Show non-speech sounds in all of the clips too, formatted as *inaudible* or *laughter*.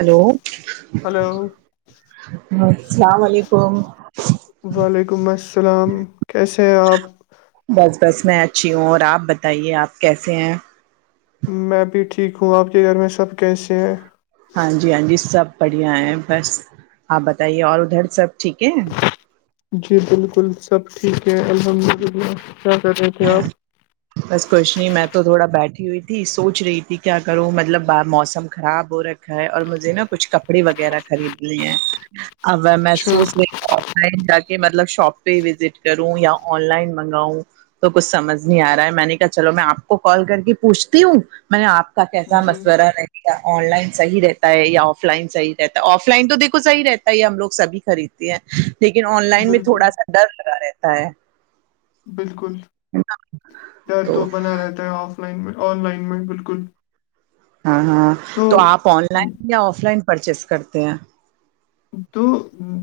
hello hello السلام علیکم وعلیکم السلام کیسے ہیں آپ بس بس میں اچھی ہوں اور آپ بتائیے آپ کیسے ہیں میں بھی ٹھیک ہوں آپ کے گھر میں سب کیسے ہیں ہاں جی ہاں جی سب بڑھیا ہیں بس آپ بتائیے اور ادھر سب ٹھیک ہے جی بالکل سب ٹھیک ہے الحمد للہ کیا کر رہے تھے آپ بس کچھ نہیں میں تو تھوڑا بیٹھی ہوئی تھی سوچ رہی تھی کیا کروں مطلب موسم خراب ہو رہا ا ہے اور مجھے نا کچھ کپڑے وغیرہ خریدنے ہیں اب وہ اچھا محسوس نہیں لن جا کے مطلب شاپ پہ وزٹ کروں یا آن لائن منگاؤں تو کچھ سمجھ نہیں آ رہا ہے میں نے کہا چلو میں آپ کو کال کر کے پوچھتی ہوں میں نے آپ کا کیسا جی مشورہ ہے آن لائن صحیح رہتا ہے یا آف لائن صحی رہتا ہے آف لائن تو دھو صحیح رہتا ہے یہ ہم لوگ سھی خریدتے لیکن آن لائن میں بالکل تھوڑا سا ڈر لگا رہتا ہے بالکل نا ڈر تو بنا رہتا ہے آف لائن میں آن لائن میں بالکل ہاں ہاں تو آپ آن لائن یا آف لائن پرچیز کرتے ہیں تو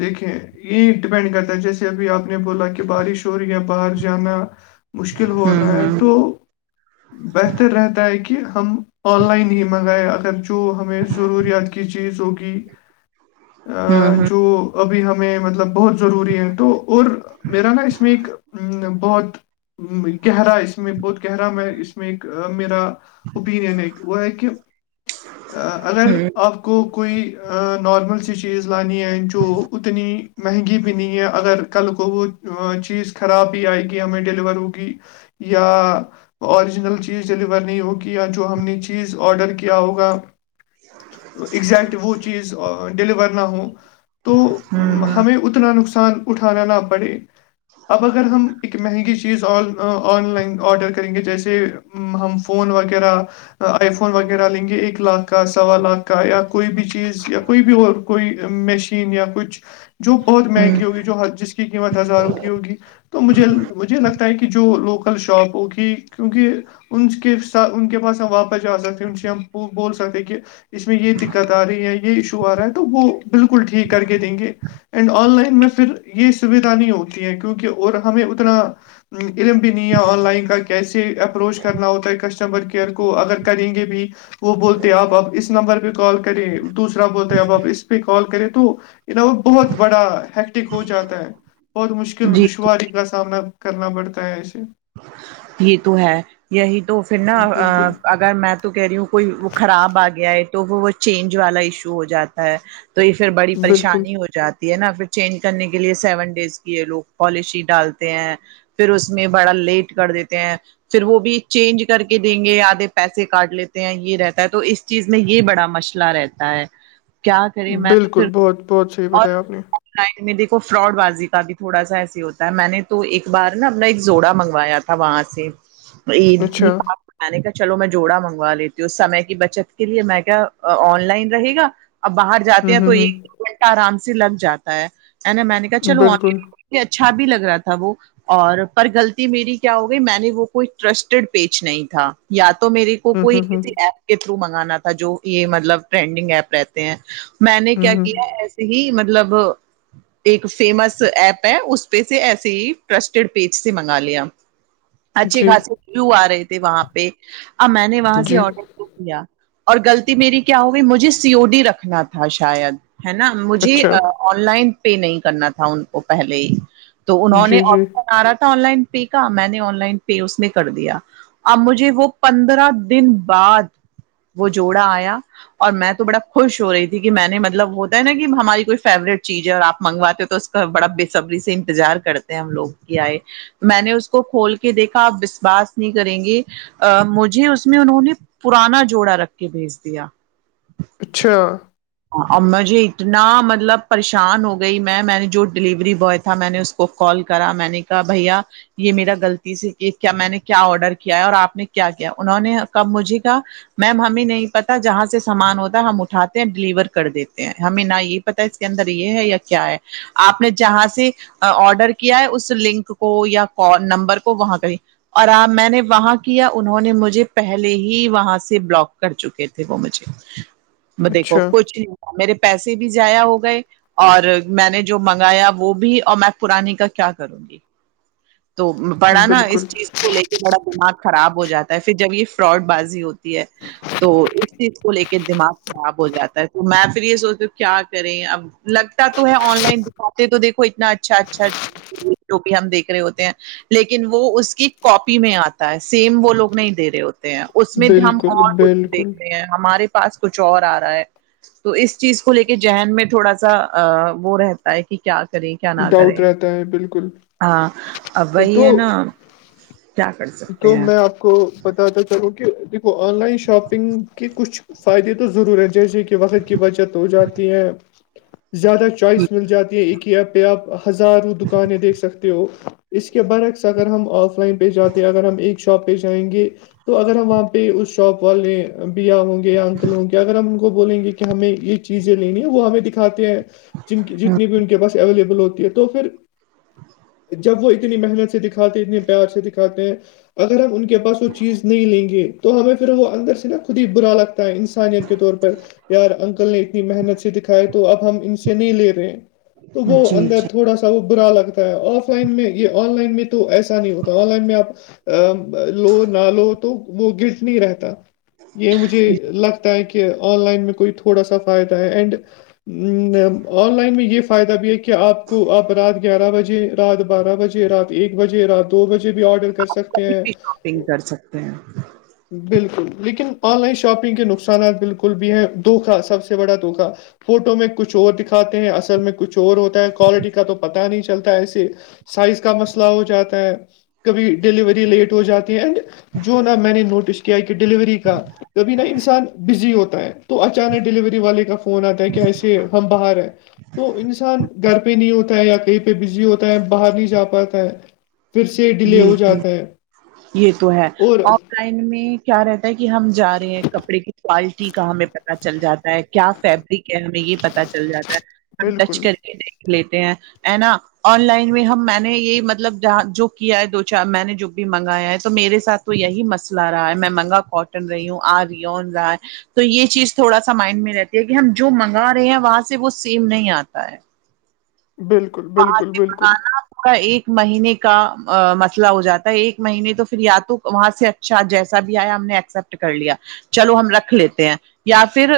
دیکھیں یہ ڈیپینڈ کرتا ہے جیسے ابھی آپ نے بولا کہ بارش ہو رہی یا باہر جانا مشکل ہو ہوں رہا ہے ہوں تو بہتر رہتا ہے کہ ہم آن لائن ہی منگائے اگر جو ہمیں ضروریات کی چیز ہوگی ہوں جو ابھی ہمیں مطلب بہت ضروری ہے تو اور میرا نا اس میں ایک بہت گہرائش میں بہت کہہ رہا ہ میں اس میں ایک میرا اوپینن ہے ایک وہ ہے کہ اگر ہوں آپ کو کوئی نارمل سچو ل ہے جو اتنی مہنگی بھی نہیں ہے اگر کل کو وہ چیز خراب بھی آئے گی ہمیں ڈیلیور ہوگی یا اوریجنل چیز ڈیلیور نہیں ہوگی یا جو ہم نے چیز آڈر کیا ہوگا ایگزیکٹ وہ چیز ڈیلیور نہ ہو تو ہوں ہوں ہمیں اتنا نقصان اٹھانا نہ پڑے اب اگر ہم ایک مہنگی چیز آ آن لائن آڈر کریں گے جیسے ہم فون وغیرہ آئی فون وغیرہ لیں گے ایک لاکھ کا سوا لاکھ کا یا کوئی بھی چیز یا کوئی بھی اور کوئی مشین یا کچھ جو بہت ہوں مہنگی ہوگی جو جس کی قیمت ہزاروں کی ہوگی تو مجھے مجھے لگتا ہے کہ جو لوکل شاپ ہوگی کیونکہ ان کے ساتھ ان کے پاس ہم واپس جا سکتے ان سے ہم بول سکتے کہ اس میں یہ دقت آ رہی ہے یہ ایشو آ رہا ہے تو وہ بالکل ٹھیک کر کے دیں گے اینڈ آن لائن میں پھر یہ سویدھا نہیں ہوتی ہے کیونکہ اور ہمیں اتنا علم بھی نہیں ہے آن لائن کا کیسے اپروچ کرنا ہوتا ہے کسٹمر کیئر کو اگر کریں گے بھی وہ بولتے ہیں آپ آپ اس نمبر پہ کال کریں دوسرا بولتے اب آپ سال کرے تو وہ بہت بڑا ٹ ہو جاتا ہے اورہت مشکل جی دشواری کا سامنا کرنا پڑتا ہے ایسے یہ تو ہے یہی تو پھر نا بالکل اگر میں تو کہہ رہی ہوں کوئی وہ خراب آ گیا ہے تو وہ وہ چینج والا ایشو ہو جاتا ہے تو یہ پھر بڑی بالکل پریشانی ہو جاتی نا پھر چینج کرنے کے لیے سیون ڈیز کی ہے لوگ پالیشی ڈالتے ہیں پھر اس میں بڑا لیٹ کر دیتے ہیں پھر وہ بھی چینج کر کے دیں گے آدھے پیسے کاٹ لیتے ہیں یہ رہتا ہے تو اس چیز میں یہ بڑا مسئلہ رہتا ہے کیا کریں میں بالکل پھر بہت بہت صحیح اور بتایا آپ نے لائن میں دیکھو فراڈ بازی کا بھی تھوڑا سا ایسے ہوتا ہے میں نے تو ایک بار نا اپنا ایک جوڑا منگوایا تھا تھا وہاں سے یہ اچھا نپ میں نے کہا چلو میں جوڑا منگوا لیتی ہوں سمے کی بچت کے لیے میں کیا آن لائن رہے گا اب باہر جاتے ہوں ہیں تو ہوں ایک ہوں گھنٹہ آرام سے لگ جاتا ہے میں نے کہا چلو بالکل آن اچھا بھی لگ رہا تھا وہ اور پر غلط میری ہو گئی میں نے وہ کوئی ٹسٹیڈ پیج نہیں تھا یا تو میرے کو ہوں کوئی ہوں ہوں کسی ایپ کے تھرو منگانا تھا جو یہ مطلب ٹرینڈنگ ایپ رہتے ہیں میں نے ہوں کیا ہوں کیا ہی مطلب ایک فیمس ایپ ہے اس پہ سے ایسے ہی ٹرسٹیڈ پیج سے منگا لیا اچھے جی خاصے وو آ رہے تھے وہاں پہ اب میں نے وہاں سے جی آڈر شکریہ اور غلط میری کیا ہو گئی مجھے سی او ڈی رکھنا تھا شاید ہے نا مجھے اچھا آن لائن پے نہیں کرنا تھا ان کو پہلے ہی تو انہوں نے جی، جی، آپشن آ رہا تھا آن لائن کہ میں نے آن لائن پے اس نے کر دیا اب مجھے وہ پندرہ دن بعد وہ جوڑا آیا اور میں تو بڑا خوش ہو رہی تھی کہ میں نے مطلب ہوتا ہے نا کہ ہماری کوئی فیوریٹ چیز ہے اور آپ منگواتے ہو تو اس بڑا بےسبری سے انتظار کرتے ہیں ہم لوگ کی آئے میں نے اس کو کھول کے دیکھا آپ وشواس نہیں کریں گے ا مجھے اس میں انہوں نے پرانا جوڑا رکھ کے بھیج دیا اچھا اور مجھے اتنا مطلب پریشان ہو گئی میں میں نے جو ڈلیوری بوائے تھا میں نے اس کو کال کرا میں نے کہا بھیا یہ میرا غلطی سے کہ کیا میں نے کیا آڈر کیا ہے اور آپ نے کیا کیا انہوں نے کب مجھے کہ میم ہمیں نہیں پتا جہاں سے سامان ہوتا ہے ہم اٹھاتے ہیں ڈیلیور کر دیتے ہیں ہمیں نہ یہ پتا ہے اس کے اندر یہ ہے یا کیا ہے آپ نے جہاں سے آڈر کیا ہے اس لنک کو یا نمبر کو وہاں کا اور آ میں نے وہاں کیا انہوں نے مجھے پہلے ہی وہاں سے بلاک کر چکے تھے وہ مجھے میں دیکھو اچھا، کچھ نہیں ہو میرے پیسے بھی جضایا ہو گئے اور میں نے جو منگایا وہ بھی اور میں پرانی کا کیا کروں گی تو پڑا نا بالکل، اس چیز کو لے کے بڑا دماغ خراب ہو جاتا ہے پھر جب یہ فراڈ بازی ہوتی ہے تو اس چیز کو لے کے دماغ خراب ہو جاتا ہے تو میں پھر یہ سوچتی ہ کیا کریں اب لگتا تو ہے آن لائن دکھاتے تو دیکھو اتنا اچھا اچھا جو بھی ہم دیکھ رہے ہوتے ہیں لیکن وہ اس کی کاپی میں آتا ہے سیم وہ لوگ نہیں دے رہے ہوتے اس میں بھی ہم بالکل، اور کچھ بالکل، دیکھ رہے ہیں ہمارے پاس کچھ اور آ رہا ہے تو اس چیز کو لے کے ذہن میں تھوڑا سا وہ رہتا کہ کیا کرے کیا نہ کرے ڈاؤٹ رہتا ہے، بالکل، ہاں ا وہی ہے تو نا کیا کر سکتے تو ہیں میں آپ کو بتاتا چاہوں کہ دیکھو آن لائن شاپنگ کی کچھ فائدے تو ضرور ہیں جیسے کہ وقت کی بچت ہو جاتی ہے زیادہ چوائس مل جاتی ہے ایک ہی ایپ پہ آپ ہزاروں دکانیں دیکھ سکتے ہو اس کے برعکس اگر ہم آف لائن پہ جاتے اگر ہم ایک شاپ پہ جائیں گے تو اگر ہم وہاں پہ اس شاپ والے بیا ہوں گے یا ا انکلوں کے اگر ہم ان کو بولیں گے کہ ہمیں یہ چیزیں لینی ہے وہ ہمیں دکھاتے ہیں جن کی جتنی بھی ان کے پاس اویلیبل ہوتی ہے تو پھر جب وہ اتنی محنت سے دکھاتے ہیں اتنے پیار سے دکھاتے ہیں اگر ہم ان کے کے پاس وہ چیز نہیں لیں گے تو ہمیں پھر وہ اندر سے نا خود ہی برا لگتا انسانیت کے طور پر یار انکل نے اتنی محنت سے دکھایا تو اب ہم ان سے نہیں لے رہے ہیں تو وہ جی اندر جی تھوڑا سا وہ برا لگتا ہے آف لائن میں یہ آن لائن میں تو ایسا نہیں ہوتا آ لائن میں آپ لو نہ لو تو وہ گرس نہیں رہتا یہ مجھے لگتا ہے کہ آن لائن میں کوئی تھوڑا سا فائدہ ہے اینڈ آن لائن میں یہ فائدہ بھی ہے کہ آپ کو اب رات گیارہ بجے رات بارہ بجے رات ایک بجے رات دو بجے بھی آڈر کر آپ سکتے کبھی ہیں بھی شاپنگ کر سکتے ہیں بالکل لیکن آن لائن شاپنگ کے نقصانات بالکل بھی ہیں دھوکا سب سے بڑا دھوکا فوٹو میں کچھ اور دکھاتے ہیں اصل میں کچھ اور ہوتا ہے کوالٹی کا تو پتا نہیں چلتا ہے ایسے سائز کا مسئلہ ہو جاتا ہے کبھی ڈیلیوری لیٹ ہو جاتی ہے اینڈ جو نہ میں نے نوٹس کیا کہ ڈیلیوری کا کبھی نہا انسان بزی ہوتا ہے تو اچانک ڈیلیوری والے کا فون آتا ہے کہ ایسے ہم باہر ہیں تو انسان گھر پہ نہیں ہوتا ہے یا کہیں پہ بزی ہوتا ہے باہر نہیں جا پاتا ہے پھر سے ڈیلے جی ہو جی جاتا ہے یہ تو ہے اور لن میں کیا رہتا ہے کہ ہم جا رہے ہیں کپڑے کی کوالٹی کا ہمیں پ پ چل جاتا ہے کیا فیبرک ہے ہمیں یہ پتا چل جاتا ہے ہم ٹچ بالکل کر کے د لیتے ہیں ہے نا آن لائن میں ہم میں نے یہ مطلب ج جو کیا ہے دو چار میں نے جو بھی منگایا ہے تو میرے ساتھ تو یہی مسئلہ رہا ہے میں منگا کون ٹ رہیوں آ رہ رہا تو یہ چیز تھوڑا سا مائنڈ میں رہتی ہے کہ ہم جو منگا رہے ہیں وہاں سے وہ سیم نہیں آتا ہے بالکل پ بالکل کے بالکل بکانا کا ایک مہینے کا مسئلہ ہو جاتا ہے ایک مہینے تو پھر یا تو وہاں سے شاید جیسا بھی آیا ہم نے ایکسپٹ کر لیا چلو ہم رکھ لیتے ہیں یا پھر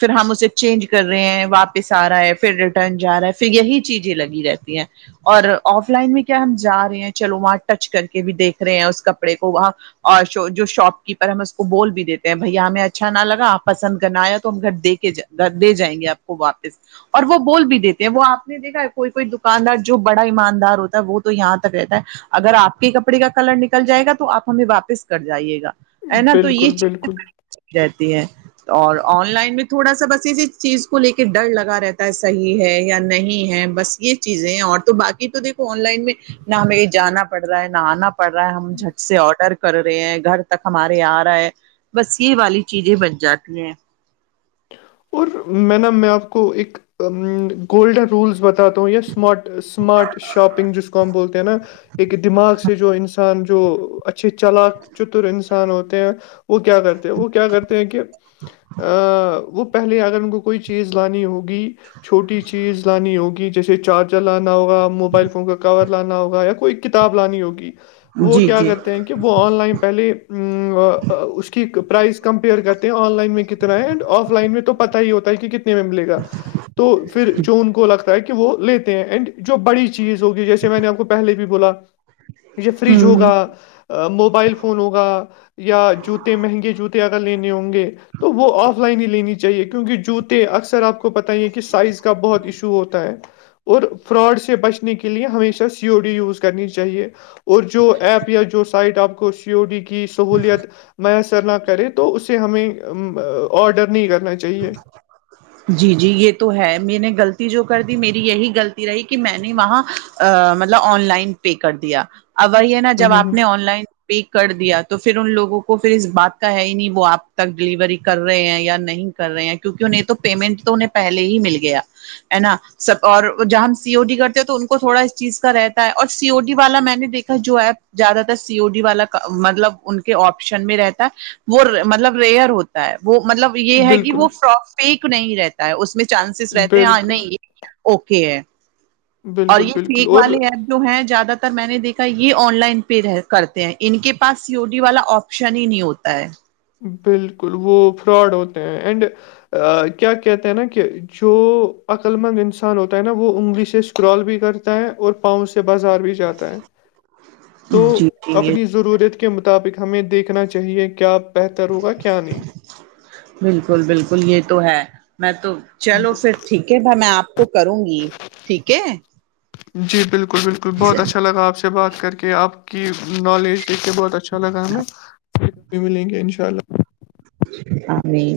پھر ہم اسے چینج کر رہے ہیں واپس آ رہا ہے پھر ریٹرن جا رہا ہے پھر یہی چیز لگی رہتی ہیں اور آف لائن میں کیا ہم جا رہے ہیں چلو وہاں ٹچ کر کے بھی دیکھ رہے ہیں اس کپڑے کو وہاں اور جو شاپ کیپر ہم اس کو بول بھی دیتے ہیں بھ ہمیں اچھا نہ لگا آپ پسند کرنا آیا تو ہم گھر دے کے دے جائیں گے آپ کو واپس اور وہ بول بھی دیتے ہیں وہ آپ نے دیکھا ہے کوئی کوئی دکاندار جو بڑا ایماندار ہوتا ہے وہ تو یہاں تک رہتا ہے اگر آپ کے کپڑے کا کلر نکل جائے گا تو آپ ہمیں واپس کر جائیے گا ہے نا تو یہ بالکل بالکل چیزیں رہتی ہیں اور آن لائن میں تھوڑا سا بس اسی چیز کو لے کے ڈر لگا رہتا ہے صحیح ہے یا نہیں ہے بس یہ چیزیں ہیں اور تو باقی تو دیکو آن لائن میں نہ ہمیں جانا پڑ رہا ہے نہ آنا پڑ رہا ہے ہم ج سے آڈر کر رہے ہیں گھر تک ہمارے یہ آ رہا ہے بس یہ والی چیزیں بن جاتی ہیں اور میں نا میں آپ کو ایک گولڈن رولس بتاتا ہوں یامارٹ اسمارٹ شاپنگ جس کو ہم بولتے ہیں نا ایک دماغ سے جو انسان جو اچھا اچھے چلاک چتر انسان ہوتے ہیں وہ کیا کرتے ہیں وہ کیا کرتے ہیں کہ *unintelligible* ا وہ اگر ان کو کوئی چیز لانی ہوگی چھوٹی چیز لانی ہوگی جیسے چار لانا ہوگا موبائل فون کا کور لانا ہوگا یا کوئی کتاب لانی ہوگی وہ جی کیا جی کرتے ہیں کہ *unintelligible* کہ وہ آن لائن پہلے اس کی پرائز کمپیئر کرتے ہیں آن لائن میں کتنا ہےڈ آف لائن میں تو پتا ہی ہوتا ہے کہ کتنے میں ملے گا تو پھر جو ان کو لگتا کہ وہ لیتے ہیں اینڈ جو بڑی چیز ہوگی جیسے میں نے آپ کو پہلے بھی بولا فریج ہوں ہوگا موبائل فون ہوگا یا جوتے مہنگے جوتے اگر لینے ہوں گے تو وہ آف لائن ہی لین چاہیے چاہے کیونکہ جوتے اکثر آپ کو پت ہی ہے کہ سائز کا بہت ایشو ہوتا ہے اور فراڈ سے بچنے کے لیے ہمیشہ سی او ڈی یوز کرنی چاہیے اور جو ایپ یا جو سائٹ آپ کو سی او ڈی کی کی سہولیت میسر نہ کرے تو اسے ہمیں آڈر نہیں کرنا چاہیے اچ *inaudible* جی جی یہ تو ہے میں نے غلطی جو کر دی میری یہی غلطی رہی کہ میں نے وہاں مطلب آن لائن پے کر دیا اب وہی ہے نا ہ جب ہ آپ ہ نے آن لائن پے کر دیا تو پھر ان لوگوں کو پھر اس بات کا ہے ہی نہیں وہ آپ تک ڈیلیوری کر رہے ہیں یا نہیں کر رہے ہیں کیونکہ انہیں تو پیمنٹ تو انہیں پہلے ہی مل گیا ہے نا سب اور جب ہم سیو ڈی کرتے تو ان کو تھوڑا اس چیز کا رہتا ہے اور سی ا ڈی والا میں نے دیکھا جو ایپ زیادہ تر سی او ڈی والا مطلب ان کے آپشن میں رہتا ہے وہ مطلب ریئر ہوتا ہے وہ مطلب یہ ہے کہ *unintelligible* بالکل ف پیک نہیں رہتا ہے اس میں چانسیز رہتے ہیں ہاں بالکل نہیں اوکے ہے اور بالکل یہ بالکل سیک اور والے ہیں ہیں زیادہ تر میں نے دیکھا یہ آن لائن پے کرتے ہیں ان کے پاس سی او ڈی والا آپس شنی نہیں ہوتا ہے بالکل وہ فراڈ ہوتے ہیں اینڈ کیا کہتے ہیں نا کہ جو عقلمند انسان ہوتا ہے نا وہ انگلی سے اسکرال بھی کرتا ہے اور پاؤں سے بازار بھی جاتا ہے تو جی جی یہ اپنی ضرورت کی کے مطابق ہمیں دیکھنا چاہیے کیا بہتر ہوگا کیا نہیں بالکل بالکل یہ تو ہے میں تو چلو ب- پھر ٹھیک ہے بائی میں آپ کو کروں گی ٹھیک ہے *unintelligible* جی بالکل بالکل بہت اچھا لگا آپ سے بات کر کے آپ کی نالج دیکھ کے بہت اچھا اء اللہ ملیں گے انشاء اللہ اا